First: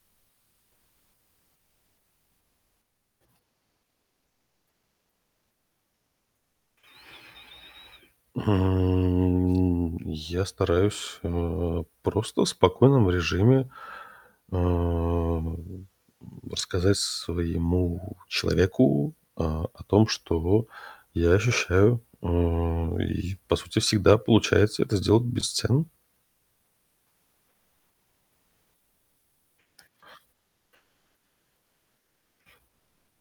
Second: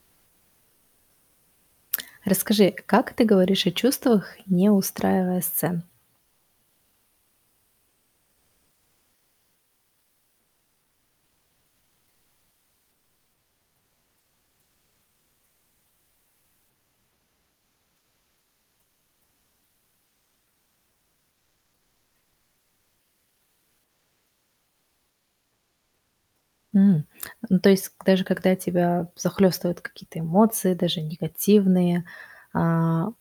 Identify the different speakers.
Speaker 1: Расскажи, а как ты говоришь о чувствах, не устраивая сцен?
Speaker 2: М, я стараюсь, э, просто в спокойном режиме, а, м, рассказать своему человеку, а, о том, что я ощущаю. Э, и, по сути, всегда получается это сделать без цен.
Speaker 1: М, ну, то есть, к даже когда тебя захлёстывают какие-то эмоции, даже негативные, а